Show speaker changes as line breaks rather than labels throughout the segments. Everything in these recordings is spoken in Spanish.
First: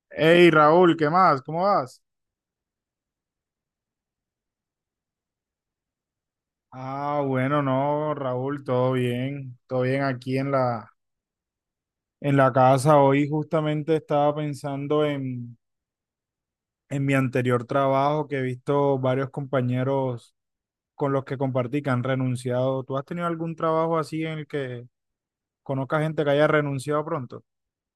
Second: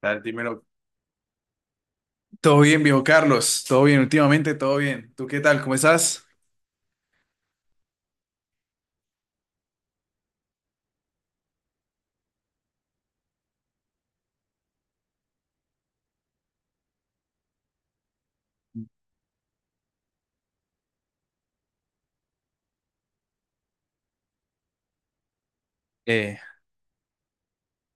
Dale,
Hey
dímelo.
Raúl, ¿qué más? ¿Cómo vas?
Todo bien, viejo Carlos. Todo bien, últimamente, todo bien. ¿Tú qué tal? ¿Cómo estás?
Ah, bueno, no, Raúl, todo bien aquí en la casa. Hoy justamente estaba en mi anterior trabajo que he visto varios compañeros con los que compartí que han renunciado. ¿Tú has tenido algún trabajo así en el que conozca gente que
Eh,
haya renunciado pronto?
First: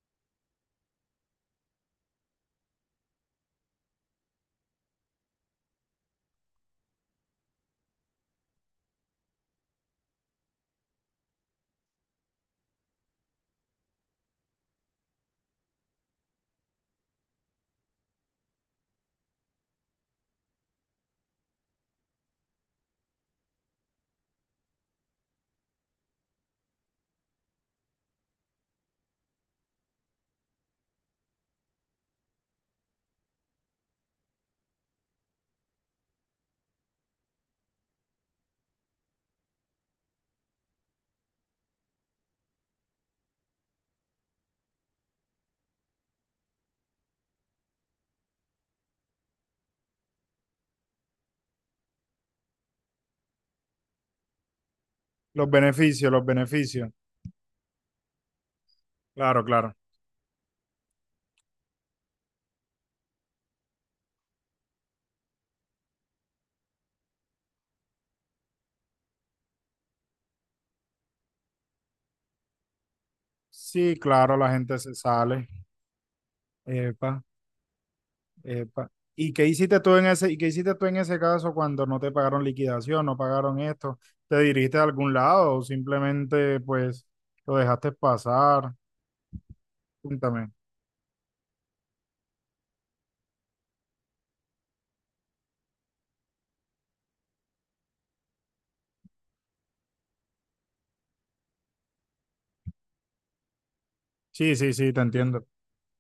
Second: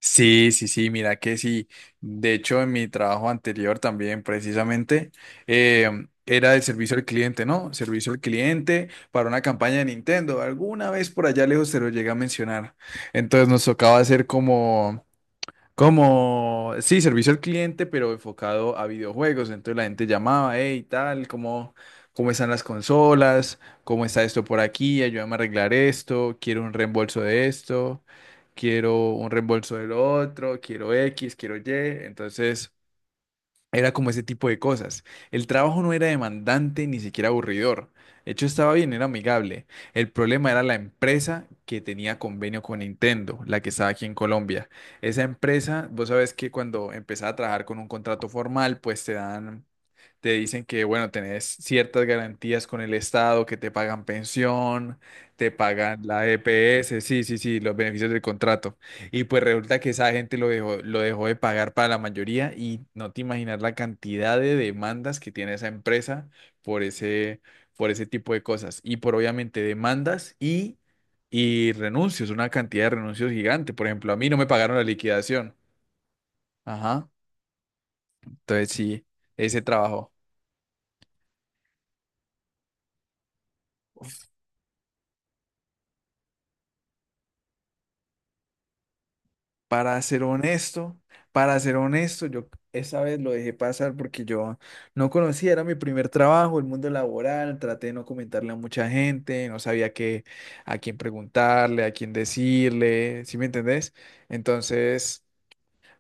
sí, sí, sí, mira que sí. De hecho, en mi trabajo anterior también, precisamente, era el servicio al cliente, ¿no? Servicio al cliente para una campaña de Nintendo. Alguna vez por allá lejos se lo llegué a mencionar. Entonces nos tocaba hacer como sí, servicio al cliente, pero enfocado a videojuegos. Entonces la gente llamaba, hey, tal, ¿cómo están las consolas? ¿Cómo está esto por aquí? Ayúdame a arreglar esto. Quiero un reembolso de esto. Quiero un reembolso del otro. Quiero X, quiero Y. Entonces, era como ese tipo de cosas. El trabajo no era demandante ni siquiera aburridor. De hecho, estaba bien, era amigable. El problema era la empresa que tenía convenio con Nintendo, la que estaba aquí en Colombia. Esa empresa, vos sabés que cuando empezás a trabajar con un contrato formal, pues te dicen que, bueno, tenés ciertas garantías con el Estado, que te pagan pensión,
Los
te pagan
beneficios, los
la
beneficios.
EPS, sí, sí, sí, los beneficios del contrato. Y pues
Claro, claro.
resulta que esa gente lo dejó de pagar para la mayoría y no te imaginas la cantidad de demandas que tiene esa empresa por ese, por ese tipo de cosas. Y por obviamente demandas y renuncios, una cantidad de renuncios gigante. Por
Sí,
ejemplo, a mí
claro,
no me
la
pagaron
gente
la
se sale.
liquidación. Ajá.
Epa.
Entonces
Epa.
sí,
¿Y qué
ese
hiciste
trabajo.
y qué hiciste tú en ese caso cuando no te pagaron liquidación, no pagaron esto? ¿Te dirigiste a algún lado o simplemente pues lo dejaste pasar?
Para ser
Cuéntame.
honesto, para ser honesto, yo esa vez lo dejé pasar porque yo no conocía, era mi primer trabajo, el mundo laboral, traté de no comentarle a mucha gente, no sabía qué, a quién preguntarle, a quién decirle, ¿sí me entendés?
Sí, sí, sí, te
Entonces,
entiendo.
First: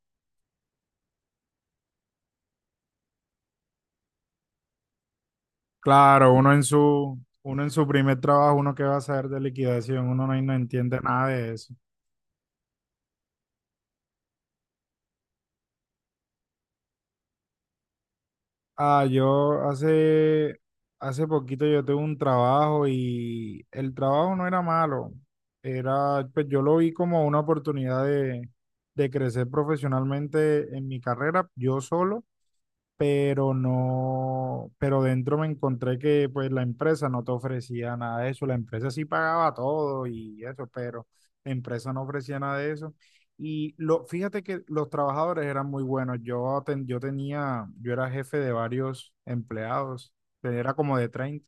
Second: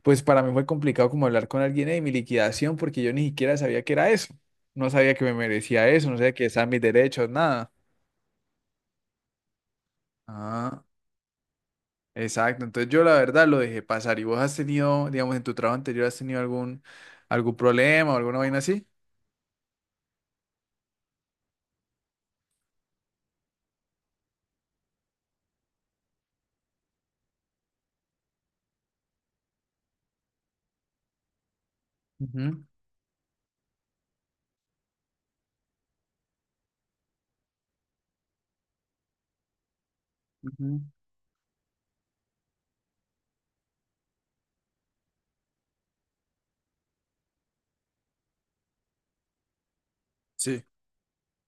pues para mí fue complicado como hablar con alguien de mi liquidación porque yo ni siquiera sabía que era eso, no sabía que me merecía eso, no
Claro,
sabía que estaban mis derechos,
uno en
nada.
su primer trabajo, uno que va a saber de liquidación, uno no, no
Ah.
entiende nada de eso.
Exacto, entonces yo la verdad lo dejé pasar. ¿Y vos has tenido, digamos, en tu trabajo anterior, has tenido algún, algún problema o alguna vaina así?
Ah, yo hace, hace poquito yo tuve un trabajo y el trabajo no era malo. Era, pues yo lo vi como una de crecer profesionalmente en mi carrera, yo solo,
Ujú,
pero no, pero dentro me encontré que pues la empresa no te ofrecía nada de eso, la empresa sí pagaba todo y eso,
ujú.
pero la empresa no ofrecía nada de eso. Fíjate que los trabajadores eran muy buenos. Yo tenía, yo era jefe de varios empleados,
Sí.
era como de 30,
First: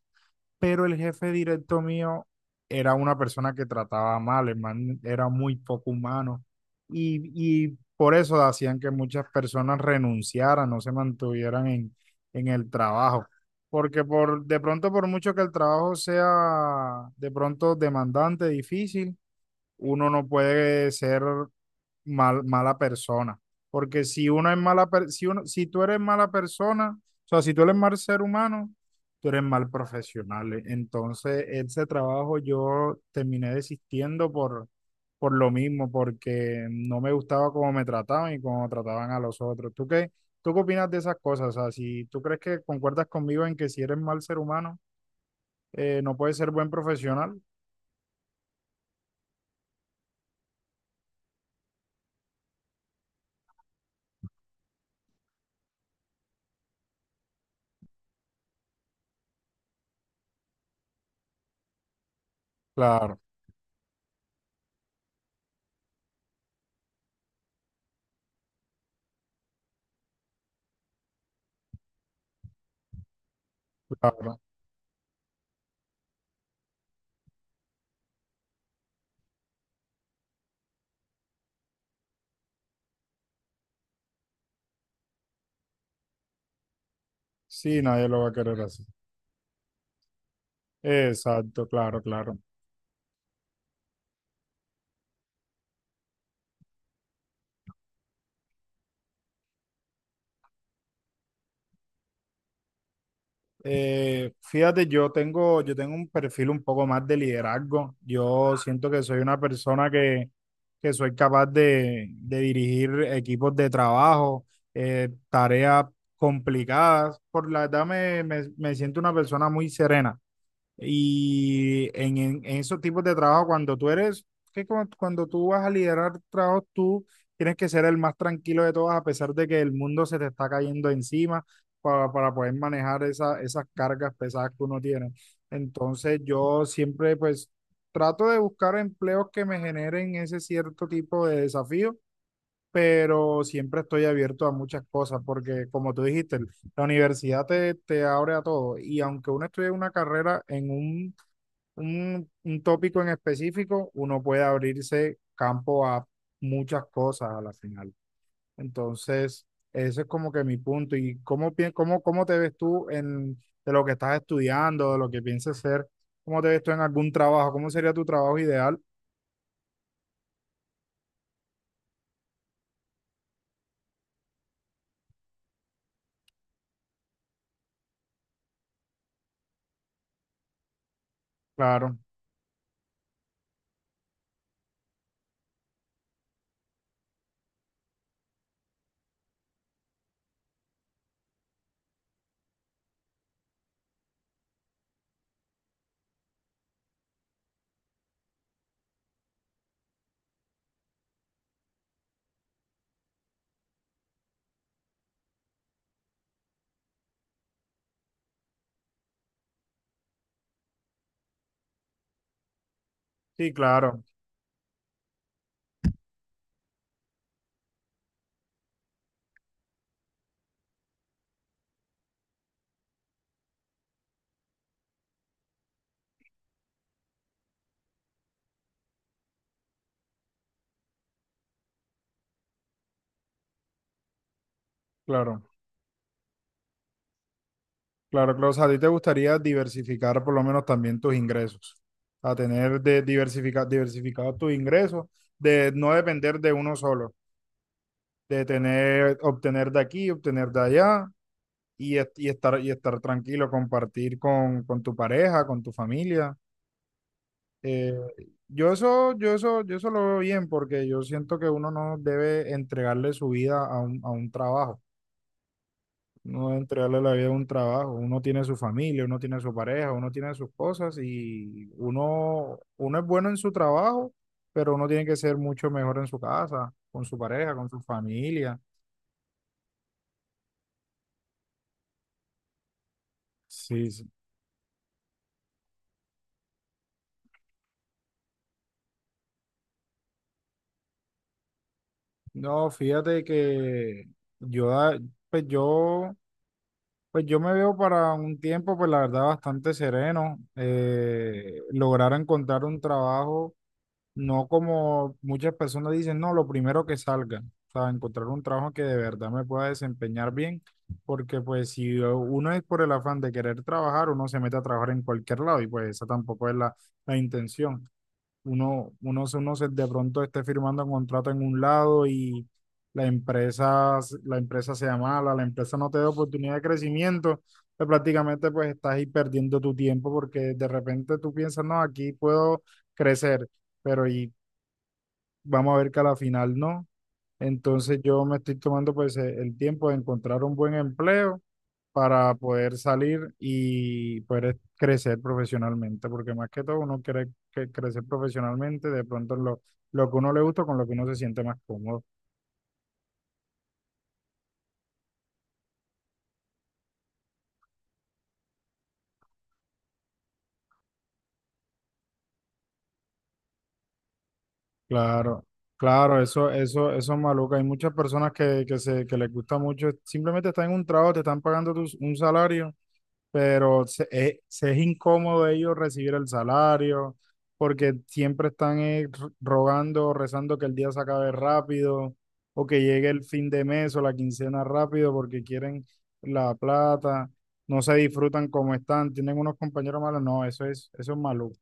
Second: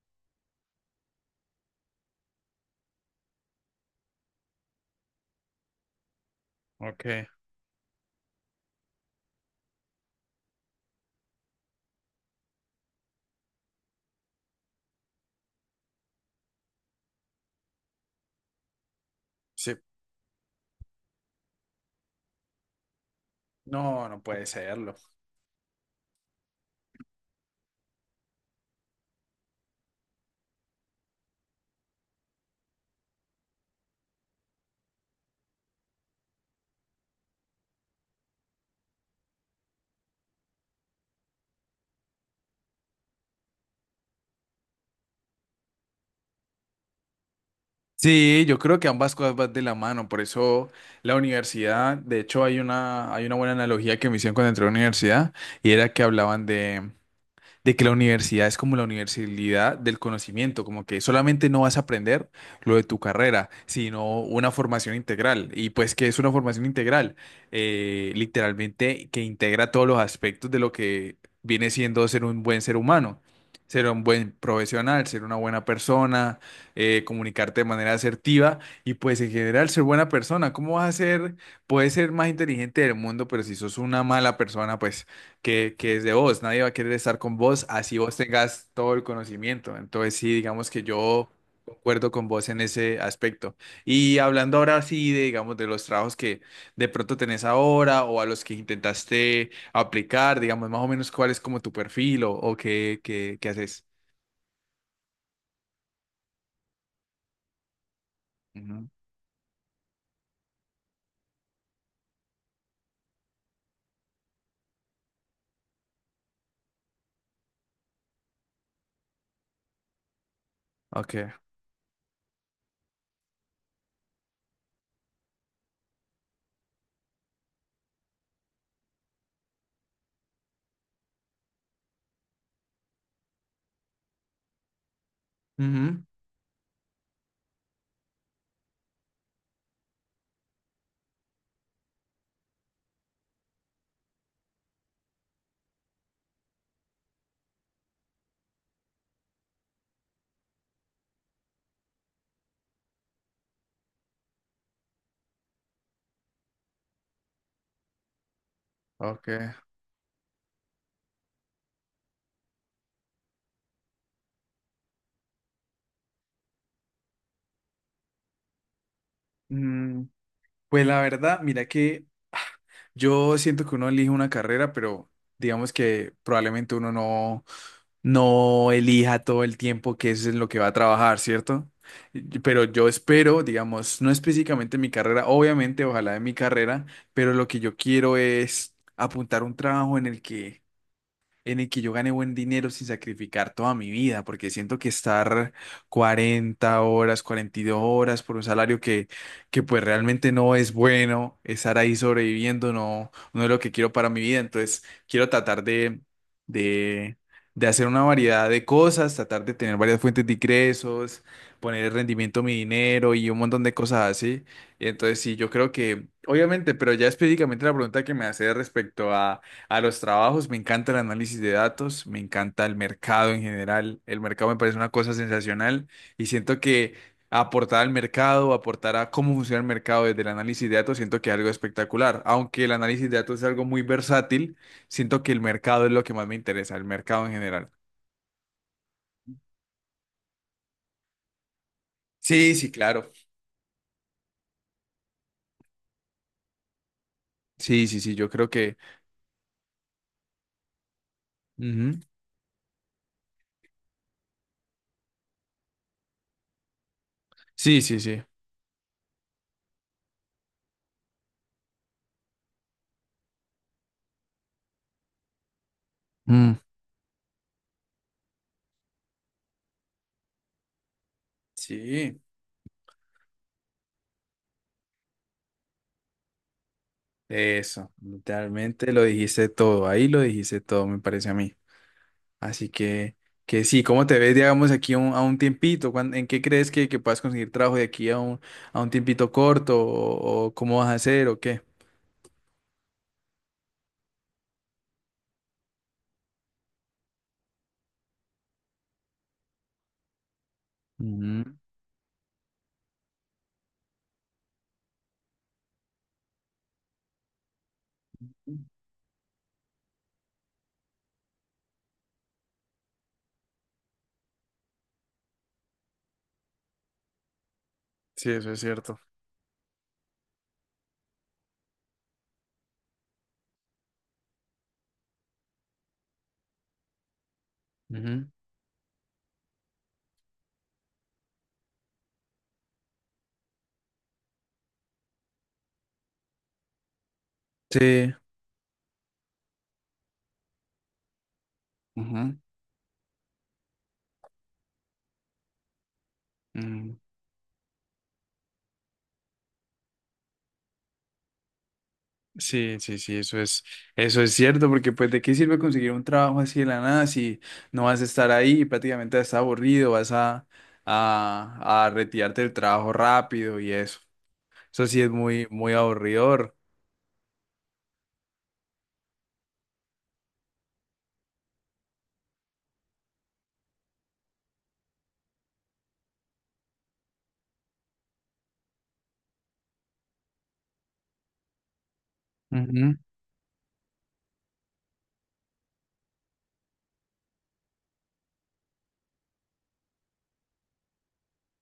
pero el jefe directo mío era una persona que trataba mal, el man era muy poco humano
Ok.
y, y por eso hacían que muchas personas renunciaran, no en el trabajo, porque por, de pronto por mucho que el trabajo sea de pronto demandante, difícil,
Sí.
uno no puede ser mala persona. Porque
No, no
si
puede
uno es
serlo.
si uno, si tú eres mala persona, o sea, si tú eres mal ser humano, tú eres mal profesional. Entonces, ese trabajo yo terminé por lo mismo, porque no me gustaba cómo me trataban y cómo trataban a los otros. Tú qué opinas de esas cosas? O sea, si tú crees que concuerdas conmigo en que si eres mal ser humano, no puedes ser buen profesional.
Sí, yo creo que ambas cosas van de la mano, por eso la universidad, de hecho hay hay una buena analogía que me hicieron cuando entré a la universidad y era que hablaban de que la universidad es como la universalidad del conocimiento, como que solamente no vas a aprender lo de tu
Claro,
carrera, sino una formación integral. Y pues, ¿que es una formación integral? Literalmente que integra todos los aspectos de lo que viene siendo ser un buen ser humano. Ser un buen
claro.
profesional, ser una buena persona, comunicarte de manera asertiva y pues en general ser buena persona. ¿Cómo vas a ser? Puedes ser más inteligente del mundo, pero si sos una mala persona, pues que es de vos. Nadie va a querer estar con vos
Sí,
así
nadie
vos
lo va a querer
tengas
así.
todo el conocimiento. Entonces, sí, digamos que yo
Exacto, claro,
concuerdo con
claro.
vos en ese aspecto. Y hablando ahora sí de, digamos, de los trabajos que de pronto tenés ahora o a los que intentaste aplicar, digamos, más o menos cuál es como tu perfil o qué, qué, qué haces.
Fíjate, yo tengo un perfil un poco más de liderazgo. Yo siento
Ujú.
que soy una que soy capaz de dirigir equipos de trabajo, tareas complicadas. Por la me siento una persona muy serena.
Ok.
Y en esos tipos de trabajo, cuando tú eres, que cu- cuando tú vas a liderar trabajos, tú tienes que ser el más tranquilo de todos, a pesar de que el mundo se te está cayendo encima para poder manejar esas cargas pesadas que uno tiene.
Ujú.
Entonces, yo siempre, pues, trato de buscar empleos que me generen ese cierto tipo de desafío, pero siempre estoy abierto a muchas cosas, porque como tú dijiste, la te abre a todo. Y aunque uno estudie una carrera en un tópico en específico, uno puede abrirse campo a muchas cosas a la final. Entonces,
Ok.
ese es como que mi punto. ¿Y cómo te ves de lo que estás estudiando, de lo que piensas ser? ¿Cómo te ves tú en algún trabajo? ¿Cómo sería tu trabajo ideal?
Mm, pues la verdad, mira que yo siento que uno elige una carrera, pero digamos que probablemente uno no, no elija todo el tiempo que es en lo que va a trabajar, ¿cierto?
Claro,
Y- pero yo espero, digamos, no específicamente mi carrera, obviamente, ojalá de mi carrera, pero lo que yo quiero es apuntar un trabajo en el que yo gane buen dinero sin sacrificar toda mi vida, porque siento que estar 40 horas, 42 horas por un salario que pues realmente no es bueno, estar ahí sobreviviendo no, no es lo que quiero para mi vida, entonces quiero tratar de, de hacer una variedad de cosas, tratar de tener varias fuentes de ingresos, poner el rendimiento a mi dinero y un
sí,
montón de
claro,
cosas así. Entonces sí, yo creo que, obviamente, pero ya específicamente la pregunta que me hace respecto a los trabajos, me encanta el análisis de datos, me encanta el mercado en general. El mercado me parece una cosa sensacional y siento que aportar al mercado, aportar a cómo funciona el mercado desde el análisis de datos, siento que es algo espectacular. Aunque el análisis de datos es algo muy versátil, siento que el
claro,
mercado es lo que más me interesa, el mercado en general.
claro, claro. O sea, a ti te gustaría diversificar por lo menos también tus ingresos, a
Sí, sí,
tener de
claro.
diversificar, diversificado tus ingresos, de no depender de uno solo.
Sí, sí, sí, yo
De
creo que...
tener, obtener de aquí, obtener de allá y,
Ujú.
y estar tranquilo, compartir con tu pareja, con tu familia.
Sí,
Eh,
sí, sí.
yo eso lo veo bien porque yo siento que uno no debe entregarle su vida a a un trabajo. No
Mm.
debe entregarle la vida a un trabajo. Uno tiene su familia, uno tiene su pareja, uno tiene sus cosas y
Sí,
uno, uno es bueno en su trabajo, pero uno tiene que ser mucho mejor en su casa, con su pareja, con su
eso,
familia.
literalmente lo dijiste todo, ahí lo dijiste todo, me parece a mí. Así que sí,
Sí,
¿cómo
sí.
te ves, digamos, aquí a un tiempito? ¿Cuán- ¿En qué crees que puedas conseguir trabajo de aquí a un tiempito corto? O cómo vas a hacer o qué?
No, fíjate que yo, ah, pues yo, pues yo me veo para un tiempo, pues la verdad, bastante sereno.
Ujú.
Lograr encontrar un trabajo, no como muchas personas dicen, no, lo primero que salga. O sea, encontrar un trabajo que de verdad me pueda desempeñar bien, porque pues si uno es por el afán de querer trabajar, uno se mete a trabajar en cualquier lado y pues esa tampoco es la intención.
Sí, eso es cierto.
Uno se de pronto esté firmando un contrato en un lado y la empresa sea mala, la empresa no te da oportunidad de crecimiento, pues
Ujú.
prácticamente pues estás ahí perdiendo tu tiempo porque de repente tú piensas, no, aquí puedo crecer, pero vamos a ver que a la final no. Entonces
Sí.
yo me estoy tomando pues el tiempo de encontrar un buen empleo para
Ujú.
poder salir y poder crecer profesionalmente, porque más que todo
Mm.
uno quiere que crecer profesionalmente, de pronto lo que uno le gusta con lo que uno se siente más cómodo.
Sí, sí, sí, eso es cierto, porque pues de qué sirve conseguir un trabajo así de la nada si no vas a estar ahí, prácticamente vas a estar aburrido, vas a retirarte del trabajo rápido y eso. Eso sí es
Claro,
muy, muy
claro,
aburridor.
eso es maluco. Hay muchas personas que les gusta mucho, simplemente están en un trabajo, te están pagando un salario, pero se, se es incómodo ellos recibir el salario, porque siempre están rogando o rezando que el día se acabe rápido, o que llegue el fin de mes o la quincena rápido, porque quieren la plata, no se disfrutan como están, tienen unos compañeros malos, no, eso es maluco,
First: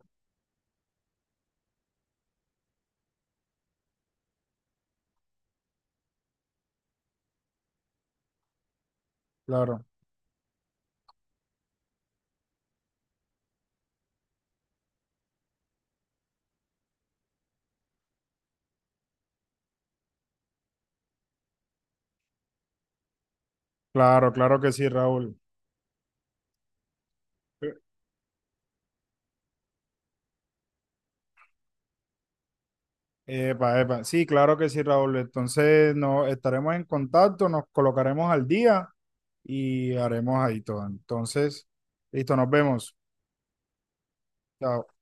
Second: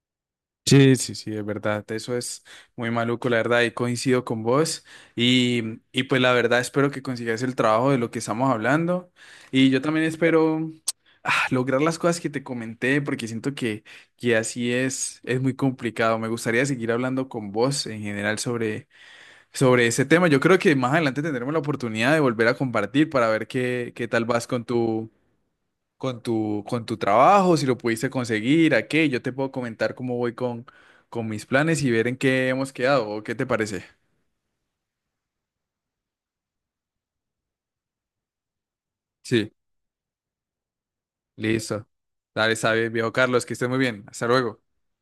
Sí, sí, sí, es verdad. Eso es muy maluco, la verdad, y coincido con vos. Y pues la verdad espero que consigas el trabajo de lo que estamos hablando. Y yo
claro,
también espero lograr las cosas que te comenté, porque siento que así es muy complicado. Me gustaría seguir hablando con vos en general sobre, sobre ese tema. Yo creo que más adelante tendremos la oportunidad de volver a compartir para ver qué, qué tal
claro,
vas
claro
con
que sí,
tu
Raúl.
con tu, con tu trabajo, si lo pudiste conseguir, a qué. Yo te puedo comentar cómo voy con mis planes y ver en qué hemos quedado. ¿O qué te
Epa,
parece?
epa, sí, claro que sí, Raúl. Entonces, no, estaremos en contacto, nos colocaremos al día
Sí,
y haremos ahí todo. Entonces,
listo.
listo, nos
Dale, sabe,
vemos.
viejo Carlos, que estés muy bien. Hasta luego.
Chao.